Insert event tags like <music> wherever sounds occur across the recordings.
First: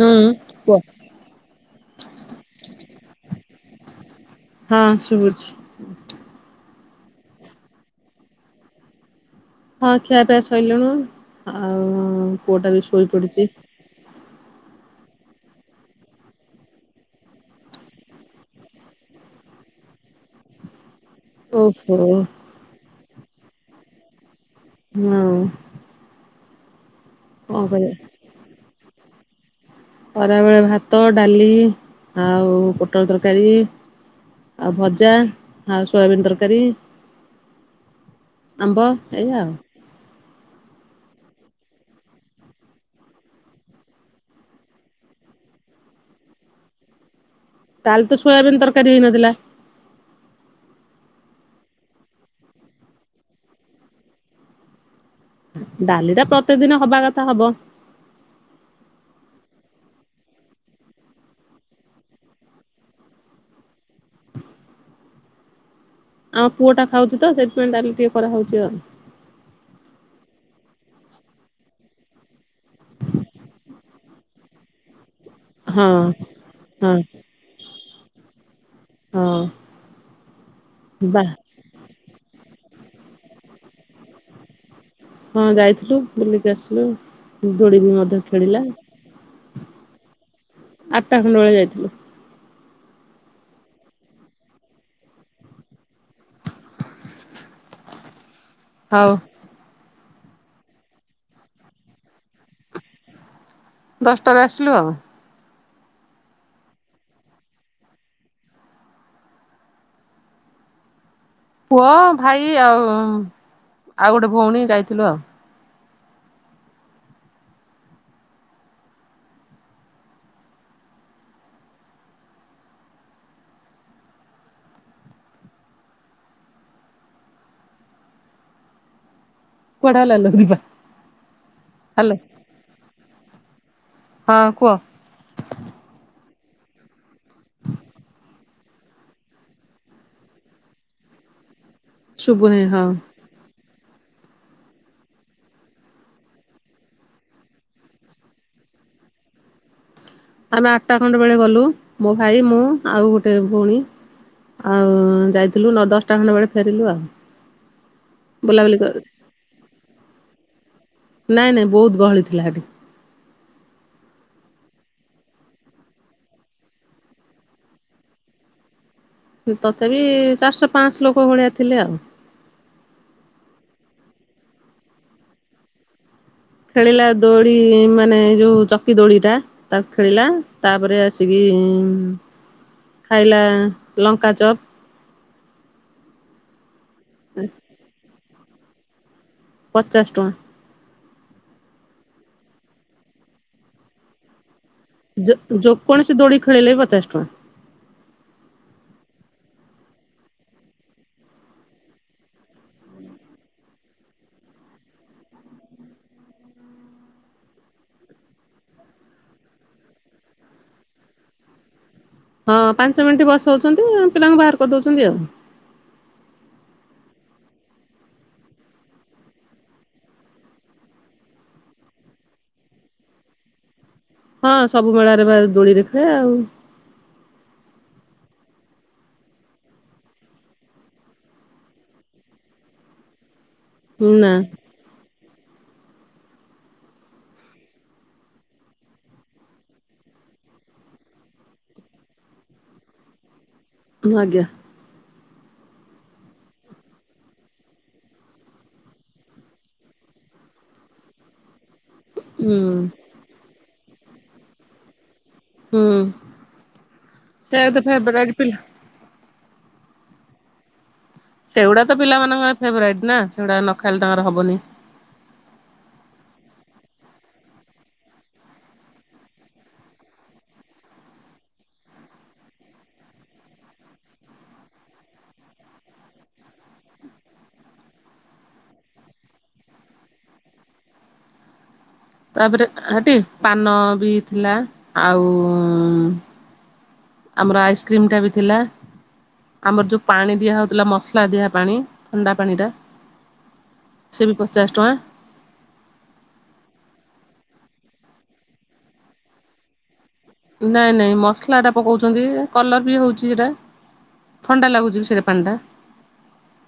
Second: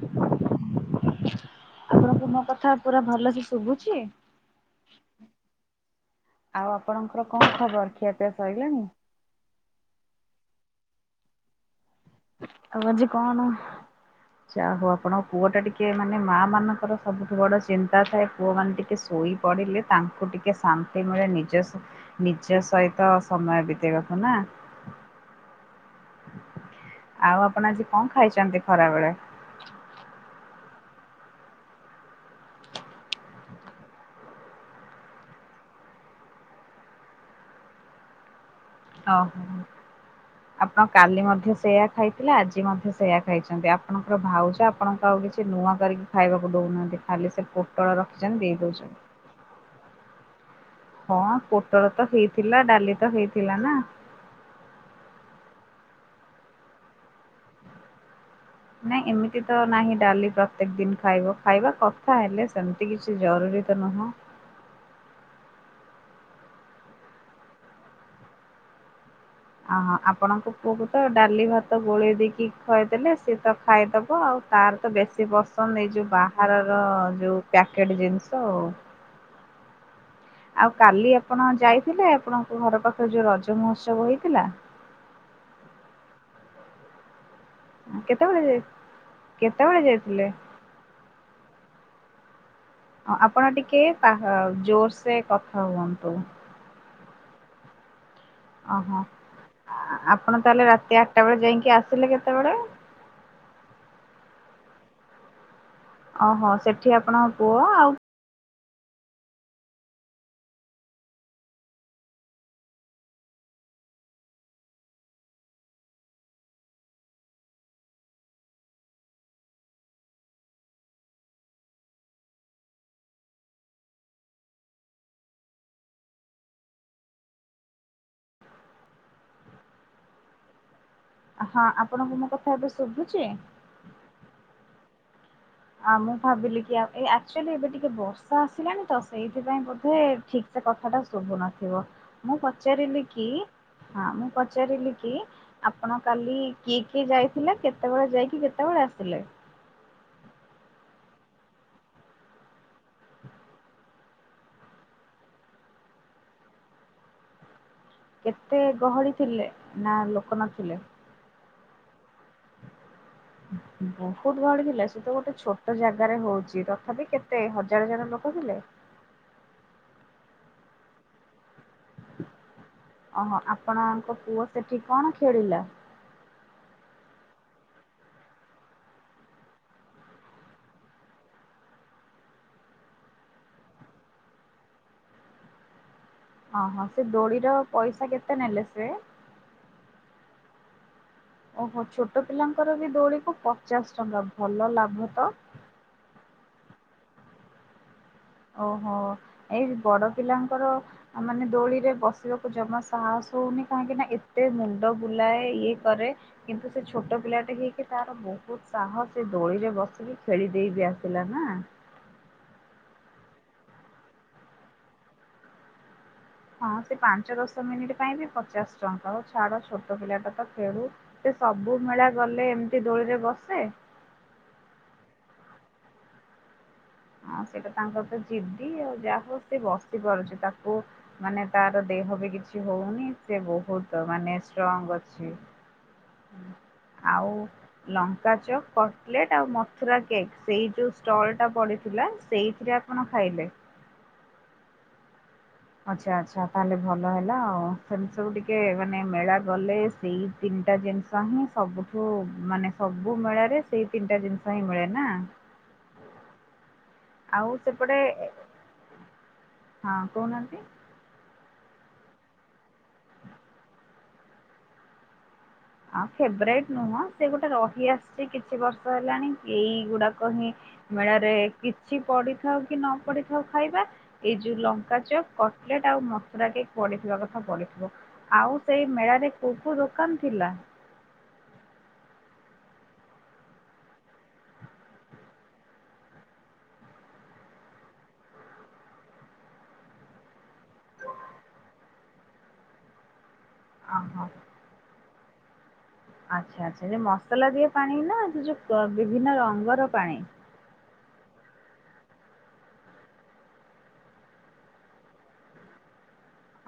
ହୁଁ କୁହ ଆପଣଙ୍କୁ ମୋ କଥା ପୁରା ଭଲକି ସୁବୁଛି? ହଁ ସୁବୁଚି। ଆଉ ଆପଣଙ୍କର କଣ ଖବର ଖିଆପିଆ ସଇଲାଣି? ହଁ ଖିଆପିଆ ସଇଲୁଣୁ ଆଉ ପୁଅଟା ଆଉ ବି ଆଜି କଣ ଶୋଇପଡିଚି। ଯାହା ହଉ ଆପଣଙ୍କ ପୁଅ ଟା ଟିକେ ମାନେ ମାଆ ମାନଙ୍କର ସବୁଠୁ ବଡ ଚିନ୍ତା ଥାଏ ପୁଅ ମାନେ ଟିକେ ଶୋଇ ପଡ଼ିଲେ ତାଙ୍କୁ ଟିକେ ଶା ଶାନ୍ତି ମିଳେ ନିଜ ଓହୋ ନିଜ ସହିତ ସମୟ ବିତେଇବାକୁ ନା। ହୁଁ। ଆଉ ଆପଣ ଆଜି କରିବା କଣ ଖାଇଛନ୍ତି ଖରା ବେଳେ? ଖରାବେଳେ ଭାତ ଡାଲି ଆଉ ପୋଟଳ ତରକାରୀ ଆଉ ଭଜା ଆଉ ସୋୟାବିିନ ତରକାରୀ <unintelligible> ଆମ୍ବ ଓହୋ। ଏଇଆଉ। ଆପଣ କାଲି ମଧ୍ୟ ସେଇଆ ଖାଇଥିଲେ ଆଜି ମଧ୍ୟ ସେଇଆ ଖାଇଛନ୍ତି ଆପଣଙ୍କର ଭାଉଜ ଆପଣଙ୍କୁ ଆଉ କିଛି ନୂଆ କରିକି ଖାଇବାକୁ ଦଉନାହାନ୍ତି ଖାଲି ସେ ପୋଟଳ କାଲି ତ ରଖିଛନ୍ତି ସୋୟାବିିନ ଦେଇ ତରକାରୀ ଦଉଛନ୍ତି। ହେଇନଥିଲା ହଁ ପୋଟଳ ତ ହେଇଥିଲା ଡାଲି ତ ହେଇଥିଲା ନା। ଡାଲିଟା ପ୍ରତିକେ ଦିନ ହବା କଥା ହବ। ନାଇଁ ଏମିତି ତ ନାହିଁ ଡାଲି ପ୍ରତ୍ୟେକ ଦିନ ଖାଇବ ଖାଇବା କଥା ହେଲେ ସେମିତି କିଛି ଜରୁରୀ ତ ନୁହଁ। ଆମ ପୁଅ ଟା ଖାଉଛି ତ ସେଥିପାଇଁ ଡାଲିଟା କରାହଉଛି ଆଉ। ଓହୋ ଆପଣଙ୍କ ପୁଅକୁ ତ ଡାଲି ଭାତ ଗୋଳେଇ ଦେଇକି ଖୁଆଇ ଦେଲେ ସିଏ ତ ଖାଇଦବ ଆଉ। ତାର ତ ବେଶୀ ପସନ୍ଦ ହଁ ଏଇ ଯୋଉ ବାହାରର ହଁ ଯୋଉ ପ୍ୟାକେଟ ଜିନିଷ ଆଉ। ହଁ। ଆଉ କାଲି ବା ଆପଣ ଯାଇଥିଲେ ଆପଣଙ୍କ ଘର ପାଖରେ ଯୋଉ ରଜ ମହୋତ୍ସବ ହେଇଥିଲା? ହଁ ଯାଇଥିଲୁ ବୁଲିକି ଆସିଲୁ। ଦୋଡି ବି ମଧ୍ୟ କେତେବେଳେ ଯାଇ ଖେଳିଲା କେତେବେଳେ ଯାଇଥିଲେ? ଆଠଟା ଖଣ୍ଡ ବେଳେ ଯାଇଥିଲୁ। ଆପଣ ଟିକେ ପା ଜୋର ସେ କଥା ହୁଅନ୍ତୁ। ଓହୋ ହଉ ଆପଣ ତାହେଲେ ରାତି ଆଠଟା ବେଳେ ଯାଇକି ଆସିଲେ କେତେବେଳେ? ଦଶଟାରେ ଆସିଲୁ ଆଉ। ଓହୋ ସେଠି ଆପଣଙ୍କ ପୁଅ ଆଉ ପୁଅ ଭାଇ ଆଉ ଆଉ ଗୋଟେ ଭଉଣୀ ଯାଇଥିଲୁ ଆଉ। ପଢା <unintelligible> ହଁ ଆପଣଙ୍କୁ ମୋ କଥା ଏବେ ଶୁଭୁଚି? ହଁ କୁହ। ଆଉ ମୁଁ ଭାବିଲି କି ଆଉ ଏ ଆକ୍ଚୁଆଲି ଏବେ ଟିକେ ବର୍ଷା ଆସିଲାଣି ତ ସେଇଥିପାଇଁ ବୋଧେ ଠିକ ସେ କଥାଟା ଶୁଭୁନଥିବ ମୁଁ ଶୁଭୁନି ହଁ ପଚାରିଲି କି ହଁ ମୁଁ ପଚାରିଲି କି ଆପଣ କାଲି କିଏ କିଏ ଯାଇଥିଲେ କେତେବେଳେ ଯାଇକି କେତେବେଳେ ଆସିଲେ? ଆମେ ଆଠଟା ଖଣ୍ଡେ ବେଳେ ଗଲୁ ମୋ ଭାଇ ମୁଁ ଆଉ ଗୋଟେ ଭଉଣୀ। ଆଉ ଯାଇଥିଲୁ ନ ଦଶଟା ଖଣ୍ଡେ ବେଳେ ଫେରିଲୁ ଆଉ। କେତେ ବୁଲାବୁଲି କରି ଗହଳି ଥିଲେ ନା ଲୋକ ନଥିଲେ? ନାଇଁ ନାଇଁ ବହୁତ ଗହଳି ଥିଲା ହେଠି। <inaudible> ବହୁତଗହଳି ଥିଲା ସେ ତ ଗୋଟେ ଛୋଟ ଜାଗାରେ ହଉଚି ତଥାପି କେତେ ହଜାର ଜଣ ଲୋକ ଥିଲେ? ତଥାପି ବି ଚାରିଶହ ପାଞ୍ଚସଲୋକ ଭଳିଆ ଥିଲେ ଆଉ। ଓହୋ ଆପଣଙ୍କ ପୁଅ ସେଠି କଣ ଖେଳିଲା? ଖେଳିଲା ଦୋଳି ମାନେ ଯୋଉ ଚକି ଦୋଳି ଟା ତାକୁ ଖେଳିଲା ତାପରେ ଆସିକି ଇଁ ଖାଇଲା ଆ ଲଙ୍କା ଚପ୍। ଓହୋ ସେ ଦୋଳିର ପଇସା କେତେ ନେଲେ ସେ? ପଚାଶ ଟଙ୍କା। ଓହୋ ଛୋଟ ପିଲାଙ୍କର ବି ଦୋଳିକୁ ପଚାଶ ଟଙ୍କା ଭଲ ଲାଭ ତ। ଯେ ଯେକୌଣସି ଦୋଳି ଖେଳିଲେ ବି ପଚାଶ ଟଙ୍କା। ଓହୋ ଏଇ ବଡ ପିଲାଙ୍କର ଆ ମାନେ ଦୋଳିରେ ବସିବାକୁ ଜମା ସାହସ ହଉନି କାହିଁକି ନା ଏତେ ମୁଣ୍ଡ ବୁଲାଏ ଇଏ କରେ କିନ୍ତୁ ସେ ଛୋଟ ପିଲାଟେ ହେଇକି ତାର ବହୁତ ସାହସ ସେ ଦୋଳିରେ ବସିକି ଖେଳି ଦେଇ ବିି ଆସିଲା ନା। ହଁ ପାଞ୍ଚ ମିନିଟ୍ ବସଉଛନ୍ତି ପିଲାଙ୍କୁ ବାହାର କରିଦଉଛନ୍ତି ଆଉ। ହଁ ସେ ପାଞ୍ଚ ଦଶ ମିନିଟ ପାଇଁ ବି ପଚାଶ ଟଙ୍କା ହଉ ଛାଡ ଛୋଟ ପିଲାଟା ତ ଖେଳୁ ଏ ସବୁ ମେଳା ଗଲେ ଏମିତି ଦୋଳିରେ ବସେ ହଁ ସବୁ ମେଳାରେ ବା ଦୋଳିରେ ଖେଳେ ଆଉ ହଁ ସେଇଟା ତାଙ୍କର ତ ଯିଦି ଆଉ ଯାହା ହଉ ସେ ବସି ପାରୁଚି ତାକୁ ମାନେ ତାର ଦେହ ବି କିଛି ହଉନି ସେ ବହୁତ ନା ମାନେ ଷ୍ଟ୍ରଙ୍ଗ ଅଛି। ଆଉ ଲଙ୍କା ଚକ୍ କକଲେଟ ଆଉ ମଥୁରା କେକ୍ ସେଇ ଯୋଉ ଷ୍ଟଲ ଟା ପଡିଥିଲା ସେଇଥିରେ ଆ ପଣ ଖାଇଲେ। ଆଜ୍ଞା। ଆଚ୍ଛା ଆଛା ତାହେଲେ ଭଲ ହେଲା ଆଉ ସେମିତି ସବୁ ଟିକେ ମାନେ ମେଳା ଗଲେ ସେଇ ତିନିଟା ଜିନିଷ ହିଁ ସବୁଠୁ ହୁଁ ମାନେ ସବୁ ମେଳାରେ ସେଇ ତିନିଟା ଜିନିଷ ହିଁ ମିଳେ ନା। ହୁଁ ଆଉ ସେତ ସେପଟେ ଫେବରାଇଟ୍ ପିଲା। ହଁ କହୁନାହାନ୍ତି। ସେଗୁଡା ତ ପିଲାମାନଙ୍କର ଫେଭରାଇଟ୍ ନା, ସେଗୁଡାକ ନଖାଇଲେ ତାଙ୍କର ହବନି। ଆଁ ଫେବରାଇଟ ନୁହଁ ସେ ଗୋଟେ ରହିଆସିଚି କିଛି ବର୍ଷ ହେଲାଣି ଏଇଗୁଡାକ ହିଁ ମେଳାରେ କିଛି ପଡିଥାଉ କି ନ ପଡିଥାଉ ଖାଇବା ଏଇ ଯୋଉ ଲଙ୍କାଚପ୍ କଟଲେଟ ଆଉ ମଥୁରା କେକ୍ ପଡିଥିବା କଥା ପଢଥିବ। ଆଉ ସେଇ ମେଳାରେ କୋଉ କୋଉ ଦୋକାନ୍ ଥିଲା? ତାପରେ <unintelligible> ପାନ ବି ଥିଲା ଆଉ ଆମର ଆଇସ୍କ୍ରିମ୍ ଟା ବି ଥିଲା। ଆମର ଯୋଉ ପାଣି ଦିଆ ହଉଥିଲା ମସଲା ଦିଆ ପାଣି ଥଣ୍ଡା ପାଣି ଟା। ଅହ ସେ ବି ପଚାଶ୍ ଟଙ୍କା। ଆଛା ଆଛା ଯୋଉ ମସଲା ଦିଆ ପାଣି ନା ସେଯୋଉ ବିଭିନ୍ନ ରଙ୍ଗର ପାଣି? ନାଇଁ ନାଇଁ ମସ୍ଲାଟା ପକଉଚନ୍ତି କଲର ବି ହଉଚି ସେଟା। ଥଣ୍ଡା ଲାଗୁଚିବି ସେଟା ପାଣିଟା।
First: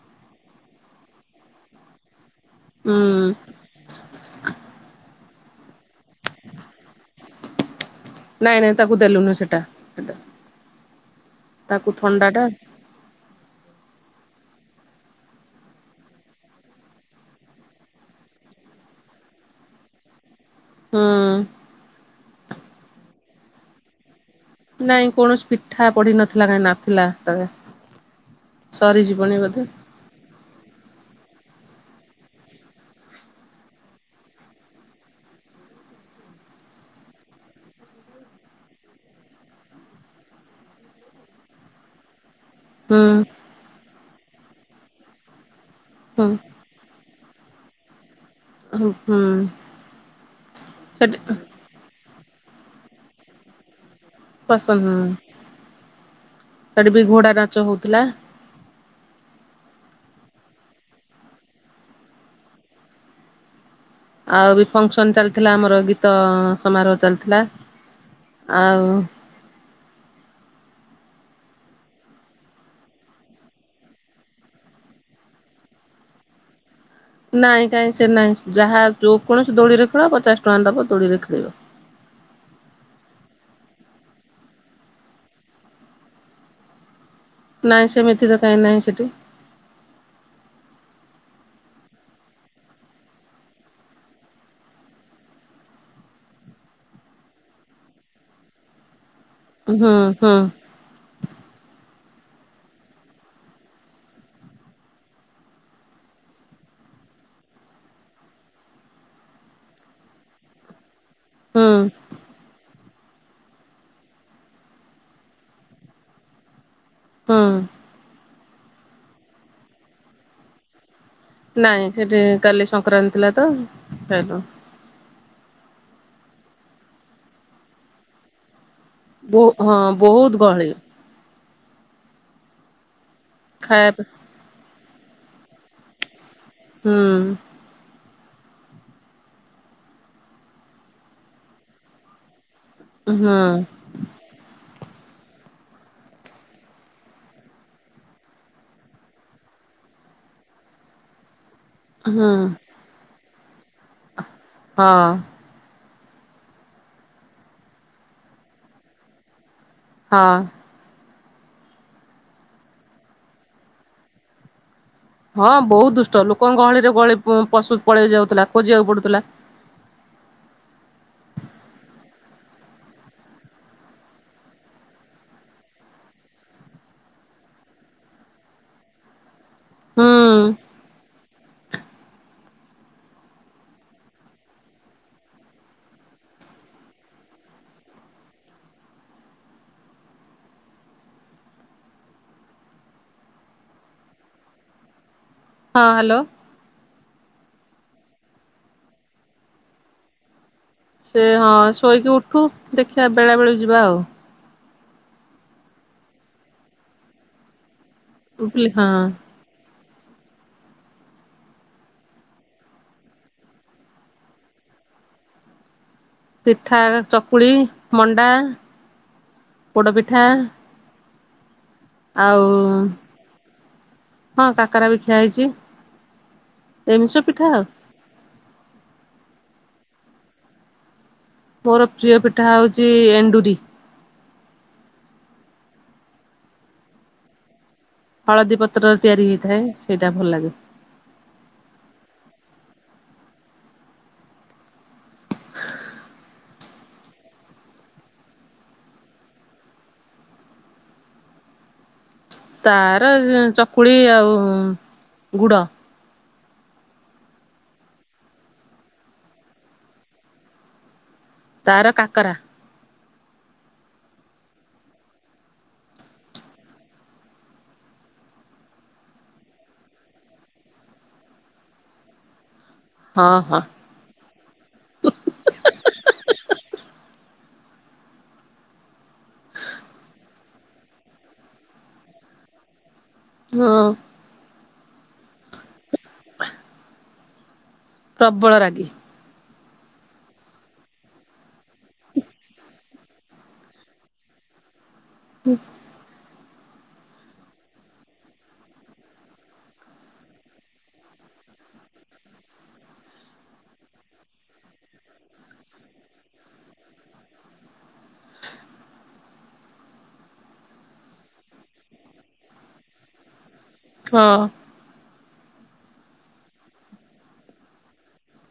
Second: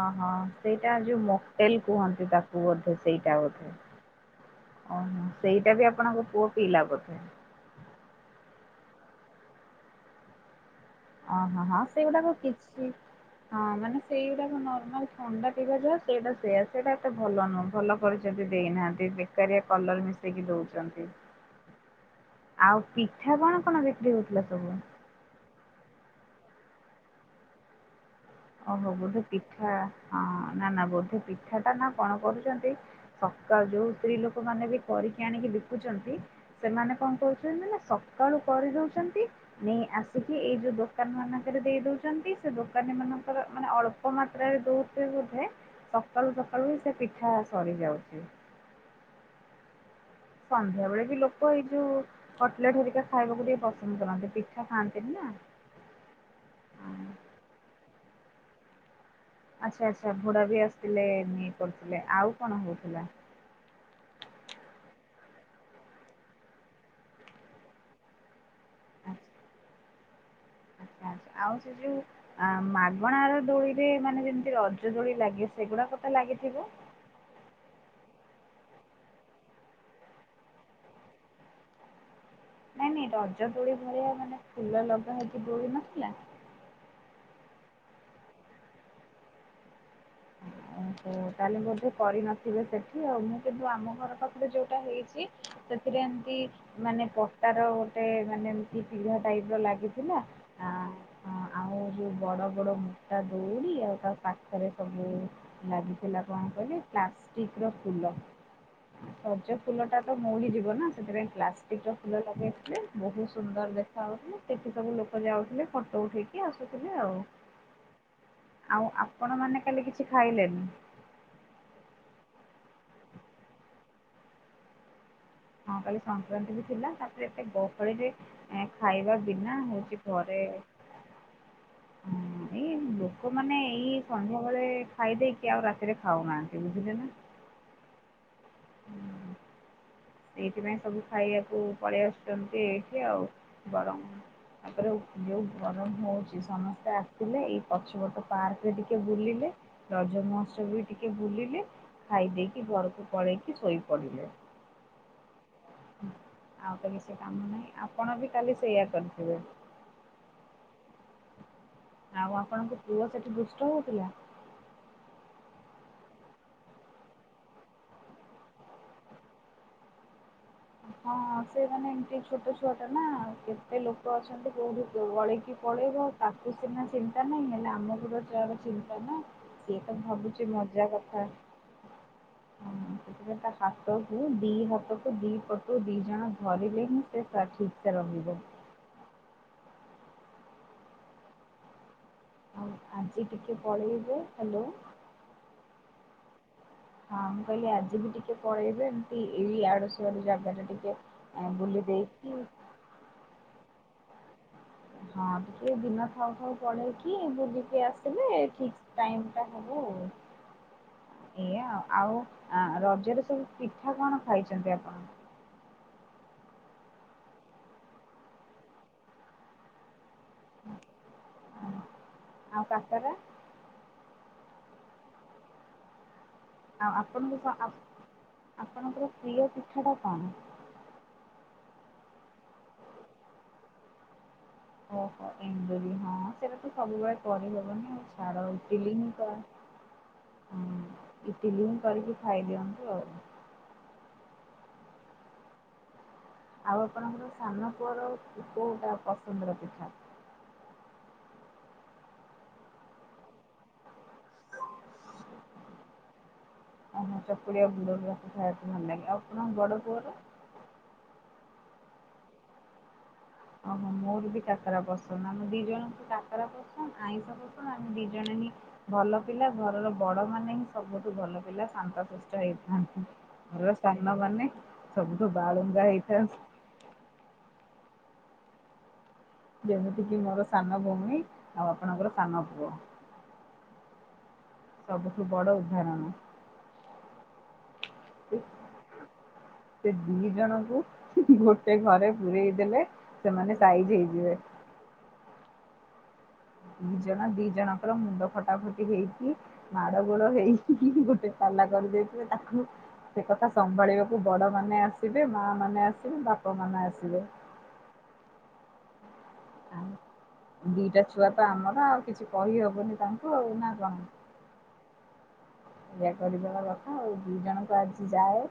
ଅହଁ ସେଇଟା ଯୋଉ ମକ୍ଟେଲ୍ କୁହନ୍ତି ତାକୁ। ପୁଅଧେ ହୁଁ ସେଇଟା ବୋଧେ। ନାଇଁ ନାଇଁ ତାକୁ ଦେଲୁନୁ ସେଟା ସେଟା। ଅହଁ ହଁ ତାକୁ ଥଣ୍ଡା ସେଇଗୁଡାକ ଟା କିଛି ହଁ ମାନେ ସେଇଗୁଡାକ ନର୍ମାଲ ଥଣ୍ଡା ପିବା ଯାହା ସେଇଟା ସେୟା ସେଇଟା ଏତେ ଭଲ ନୁହଁ ଭଲ କରିଚନ୍ତି ଦେଇନାହାନ୍ତି ବେକାରିଆ କଲର୍ ମିଶେଇକି ହୁଁ ଦଉଚନ୍ତି। ଆଉ ପିଠା କଣ କଣ ବିକ୍ରି ହଉଥିଲା ସବୁ? କାଇଁ କୌଣସି ପିଠା ପଡି ନଥିଲା କାଇଁ ନାଥିଲା ତ। ଓହୋ ବୋଧେ ପିଠା ହଁ ନା ନା ବୋଧେ ପିଠା ଟା ନା କଣ କରୁଚନ୍ତି ସକାଳୁ ଯୋଉ ସ୍ତ୍ରୀ ଲୋକ ମାନେ ବି କରିକି ଆଣିକି ବିକୁଚନ୍ତି ସେମାନେ କଣ କହୁଛନ୍ତି ନା ସକାଳୁ କରିଦଉଚନ୍ତି ନେଇ ଆସିକି ଏଇ ଯୋଉ ଦୋକାନ୍ ମାନଙ୍କରେ ଦେଇ ଦଉଚ ଚନ୍ତି ସେ ଦୋକାନୀ ହୁଁ ମାନଙ୍କର ମାନେ ଅଳ୍ପ ମାତ୍ରାରେ ଦଉଥିବେ ବୋଧେ, ହୁଁ ସକାଳୁ ସକା କାଳୁ ସେ ପିଠା ସରିଯାଉଚି। <unintelligible> ସନ୍ଧ୍ୟାବେଳେ ସେଠି ବି ଲୋକ ଏଇଯୋଉ କଟଲେଟ୍ ହେରିକା ଖାଇବାକୁ ଟିକେ ପସନ୍ଦ କରନ୍ତି। ପିଠା ପସନ୍ଦ ଖାଆନ୍ତିନି ନା ହୁଁ, ହଁ। ସେଠୀ ବି ଘୋଡା ନାଚ ହଉଥିଲା। ଆଛା ଆଛା ଘୋଡା ବି ଆସିଥିଲେ ନି କରୁଥିଲେ, ଆଉ କଣ ହଉଥିଲା? ଆଉ ବି ଫଙ୍କସନ୍ ଚାଲିଥିଲା ଆମର ଗୀତ ସମାରୋହ ଚାଲିଥିଲା। ଆଉ ଆଛା ଆଛା ଆଉ ସେ ଯୋଉ ଆ ମାଗଣାର ଦୋଳିରେ ମାନେ ଯେମତି ରଜ ଦୋଳି ଲାଗେ ସେଗୁଡାକ ତ ଲାଗିଥିବ? ନାଇଁ କାଇଁ ସେ ନାହିଁ। ଯାହା ଯୋଉ କୌଣସି ଦୋଳିରେ ଖେଳ ପଚାଶ୍ ଟଙ୍କା ଦବ ଦୋଳିରେ ଖେଳିବ। ନାଇଁ ନାଇଁ ରଜ ଦୋଳି ଭଳିଆ ମାନେ ଫୁଲ ଲଗା ହେଇକି ଦୋଳି ନଥିଲା? ନାଇଁ ସେମିତି ତ କାଇଁ ନାହିଁ ସେଠି। <unintelligible> ହୁଁ ତାହେଲେ ବୋଧେ କରିନଥିବେ ସେଠି ଆଉ ମୁଁ କିନ୍ତୁ ଆମ ଘର ପାଖରେ ଯୋଉଟା ହେଇଚି ସେଥିରେ ଏମତି ମାନେ ପଟାର ଗୋଟେ ମାନେ ବି ପିଢା ଟାଇପ୍ ର ହୁଁ ଲାଗିଥିଲା ହୁଁ ଆଁ। ହଁ ଆଉ ଯୋଉ ବଡ ବଡ ମୁଟା ଦଉଡି ଆଉ ତା ପାଖରେ ସବୁ ଲାଗିଥିଲା କଣ କହିଲେ ପ୍ଲାଷ୍ଟିକ୍ ର ଫୁଲ। ସଜ ଫୁଲ ଟା ତ ମଉଳି ଯିବ ନା, ସେଥିପାଇଁ ହୁଁ ପ୍ଲାଷ୍ଟିକ ର ଫୁଲ ଲାଗେଇଥିଲେ ବହୁତ ସୁନ୍ଦର ଦେଖା ହଉଥିଲା ସେଠି ସବୁ ଲୋକ ଯାଉଥିଲେ ଫଟୋ ଉଠେଇକି ଆସୁଥିଲେ ଆଉ। ହଁ। ଆଉ ଆପଣ ମାନେ କାଲି କିଛି ଖାଇଲେନି? ନାଇଁ ସେଠି କାଲି ସଂକ୍ରାନ୍ତି ଥିଲା ତ ଖାଇଲୁନୁ। ହଁ କାଲି ସଂକ୍ରାନ୍ତି ବି ଥିଲା ତାପରେ ଏତେ ଗହଳିରେ ଏ ଖାଇବା ବହୁ ବିନା ହଁ ହେଉଛି ବହୁତ ଘରେ, ଗହଳି ହଁ ଏଇ ଲୋକମାନେ ଏଇ ଖାଇବା ସନ୍ଧ୍ୟାବେଳେ ଖାଇଦେଇକି ଆଉ ରାତିରେ ଖାଉନାହାନ୍ତି ହୁଁ ବୁଝିଲେ ନା। ହୁଁ ଏଇଥିପାଇଁ ସବୁ ଖାଇବାକୁ ପଳେଇ ଆସୁଛନ୍ତି ଏଇଠି ଆଉ ହୁଁ ବରଂ ତାପରେ ଯୋଉ ଗରମ ହୋଉଛି ସମସ୍ତେ ଆସିଲେ ଏଇ ପଛପଟ ପାର୍କ ରେ ଟିକେ ବୁଲିଲେ ରଜ ମହୋତ୍ସବ ବି ଟିକେ ବୁଲିଲେ ହଁ ଖାଇଦେଇକି ଘରକୁ ପଳେଇକି ଶୋଇ ପଡିଲେ। ହଁ। ଆଉ ତ କିଛି କାମ ନାହିଁ। ଆପଣ ବି କାଲି ସେଇଆ କରିଥିବେ। ହଁ। ଆଉ ଆପଣଙ୍କ ପୁଅ ସେଠି ଦୁଷ୍ଟ ହୋଉଥିଲା। ହଁ ବହୁତ ଦୁଷ୍ଟ। ଲୋକଙ୍କ ଗହଳିରେ ଗଳି ପଶୁ ପଳେଇ ଯାଉଥିଲା, ଖୋଜିବାକୁ ପଡୁଥିଲା। ହଁ ସେ ମାନେ ଏମିତି ଛୋଟ ଛୁଆ ଟା ନା, କେତେ ଲୋକ ଅଛନ୍ତି କୋଉଠି ଗଳେଇକି ପଳେଇବ ତାକୁ ସିନା ଚିନ୍ତା ନାହିଁ, ହେଲେ ଆମକୁ ତ ତାର ଚିନ୍ତା ନା। ସିଏ ତ ହୁଁ। ଭାବୁଛି ହଁ ମଜା କଥା। ହୁଁ ସେଥିପାଇଁ ତା ହାତକୁ ଦି ହାତକୁ ଦି ପଟୁ ଦି ଜଣ ଧରିଲେ ହିଁ ସେ ଠିକ୍ ସେ ରହିବ। ଆଉ ଆଜି ଟିକେ ପଳେଇବେ ହାଲୋ ହଁ, ହାଲୋ ହଁ ମୁଁ କହିଲି ଆଜି ବି ଟିକେ ପଳେଇବେ ଏମିତି ଏଇ ଇଆଡୁ ସିଆଡୁ ଜାଗା ଟା ଟିକେ ସେ ହଁ ବୁଲି ଶୋଇକି ଦେଇକି ଉଠୁ ଦେଖିଆ ବେଳାବେଳି ଯିବା ଆଉ। ହଁ ଟିକେ ଦିନ ଥାଉ ଥାଉ ପଳେଇକି ବୁଲିକି ଆସିଲେ ଠିକ୍ ହଁ ଟାଇମ୍ ଟା ହବ ଆଉ। ଏଇୟା, ଆଉ ରଜରେ ସବୁ ପିଠା କଣ ଖାଇଛନ୍ତି ଆପଣ? ପିଠା ଚକୁଳି, ମଣ୍ଡା, ପୋଡପିଠା ଆଉ ହଁ କାକରା ବି ଖିଆ ହେଇଛି। ଆଉ ଏମିତି ସବୁ ଆପଣଙ୍କୁ ପିଠା ସ ଆଉ ଆପ, ଆପଣଙ୍କର ପ୍ରିୟ ପିଠାଟା କଣ? ମୋର ପ୍ରିୟ ପିଠା ହଉଛି ଏଣ୍ଡୁରି। ଓହୋ ଏଣ୍ଡୁରି, ହଁ ସେଇଟା ତ ସବୁବେଳେ କରିହେବନି ଆଉ। ଛାଡ଼ ହଳଦୀ ଇଟିଲି ପତ୍ରର ହିଁ ତିଆରି କର ହେଇଥାଏ, ସେଇଟା ଭଲ ଲାଗେ। ହଁ ଇଟିଲି ହିଁ କରିକି ଖାଇଦିଅନ୍ତୁ ଆଉ। ଆଉ ଆପଣଙ୍କର ସାନପୁଅର କୋଉଟା ପସନ୍ଦର ପିଠା? ତାର ଚକୁଳି ଆଉ ଗୁଡ। ଓହୋ ଚକୁଳି ଆଉ ଗୁଡ ଦିଆ ପିଠା ଭଲ ଲାଗେ। ଆଉ ତମ ବଡ ପୁଅର? ତାର କାକରା। ଓହୋ ମୋର ବି କାକରା ପସନ୍ଦ। ଆମ ଦି ଜଣଙ୍କୁ କାକରା ପସନ୍ଦ ଆଇଁସ ପସନ୍ଦ ଆମେ ଦି ଜଣ ହିଁ ଭଲ ପିଲା, ଘରର ବଡ ମାନେ ହିଁ ସବୁଠୁ ଭଲ ପିଲା ଶାନ୍ତଶିଷ୍ଟ ହେଇଥାନ୍ତି। ହଁ ହଁ ଘରର ସାନ ମାନେ ସବୁଠୁ ବାଳୁଙ୍ଗା ହେଇଥାନ୍ତି। ଯେମିତି କିି ମୋର ସାନ ଭଉଣୀ, ଆଉ ଆପଣଙ୍କର ସାନ ପୁଅ। ହଁ। ସବୁଠୁ ବଡ ଉଦାହରଣ। । ସେ ପ୍ରବଳ ରାଗି। ସେ ଦି ଜଣଙ୍କୁ ଗୋଟେ ଘରେ ପୂରେଇ ଦେଲେ ସେମାନେ ସାଇଜ ହେଇଯିବେ। ହୁଁ। ଦୁ ଜଣ ଦି ଜଣଙ୍କର ମୁଣ୍ଡ ଫଟାଫଟି ହେଇକି ମାଡ ଗୋଳ ହେଇକି ଗୋଟେ ପାଲା କରିଦେଇଥିବେ ତାକୁ ସେ କଥା ସମ୍ଭାଳିବାକୁ ବଡ ମାନେ ଆସିବେ ମା ମାନେ ଆସିବେ ବାପା ମାନେ ଆସିବେ। ଦିଟା ଛୁଆ ତ ଆମର ଆଉ କିଛି କହିହବନି ତାଙ୍କୁ ନା କଣ। ହଁ। ଇୟା କରିବାଦବା କଥା ଆଉ ଦିଇ ଜଣଙ୍କୁ ଆଜି ଯାଏ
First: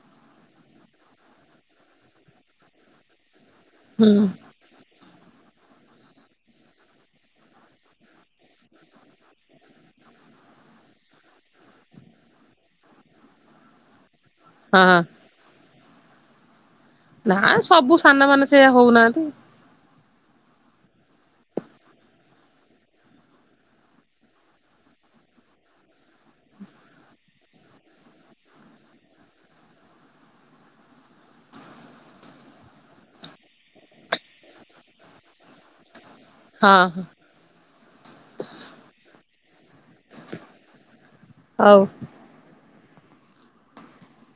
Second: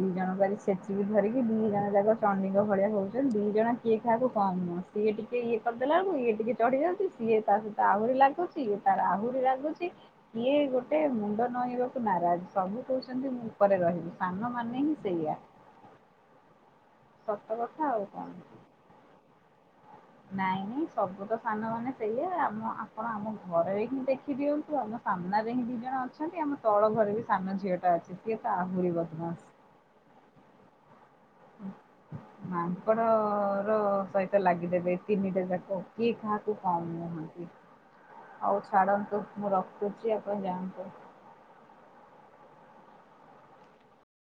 ଦି ଜଣ କରି ସେଚିବି ଧରିକି ଦି ଜଣ ଯାକ ଚଣ୍ଡିଙ୍କ ଭଳିଆ ହଉଛନ୍ତି ଦି ଜଣ କେହି ହୁଁ କାହାକୁ କମ ନୁହେଁ ସିଏ ଟିକେ ଇଏ କରିଦେଲା ବେଳା କୁ ଇଏ ଟିକେ ଚଢି ଯାଉଛି ସିଏ ତା ସହିତ ଆହୁରି ଲାଗୁଛି ଇଏ ତାର ଆହୁରି ଲାଗୁଛି ଇଏ ଗୋଟେ ମୁଣ୍ଡ ନଇବାକୁ ନାରାଜ ସବୁ କହୁଛନ୍ତି ମୁଁ ଉପରେ ରହିବି ସାନମାନେ ହଁ ହିଁ ସେଇୟଆ। ନା କଥା ସବୁ ସାନ ମାନ ସେଇୟଆ ହଉନାହାନ୍ତି। । ନାଇଁ ନାଇଁ ସବୁ ତ ସାନମାନେ ସେଇଆ ଆମ ଆପଣ ଆମ ଘରେ ବିକି ଦେଖିଦିଅନ୍ତୁ ଆମ ସାମ୍ନାରେ ହିଁ ଦି ଜଣ ଅଛନ୍ତି ଆମ ତଳ ଘରେ ବି ସାନ ଝିଅ ଟା ଅଛି ସିଏ ତ ଆହୁରି ବଦମାସ। ମାପଡ଼ ର ସହିତ ଲାଗିଦେବେ ତିନିଟା ଯାକ କିଏ ଖା ହଁ କମ୍ ହଁ ନୁହନ୍ତି ଆଉ ଛାଡନ୍ତୁ ମୁଁ ରଖୁଛି ଆପଣ ଯାଆନ୍ତୁ। ହଉ।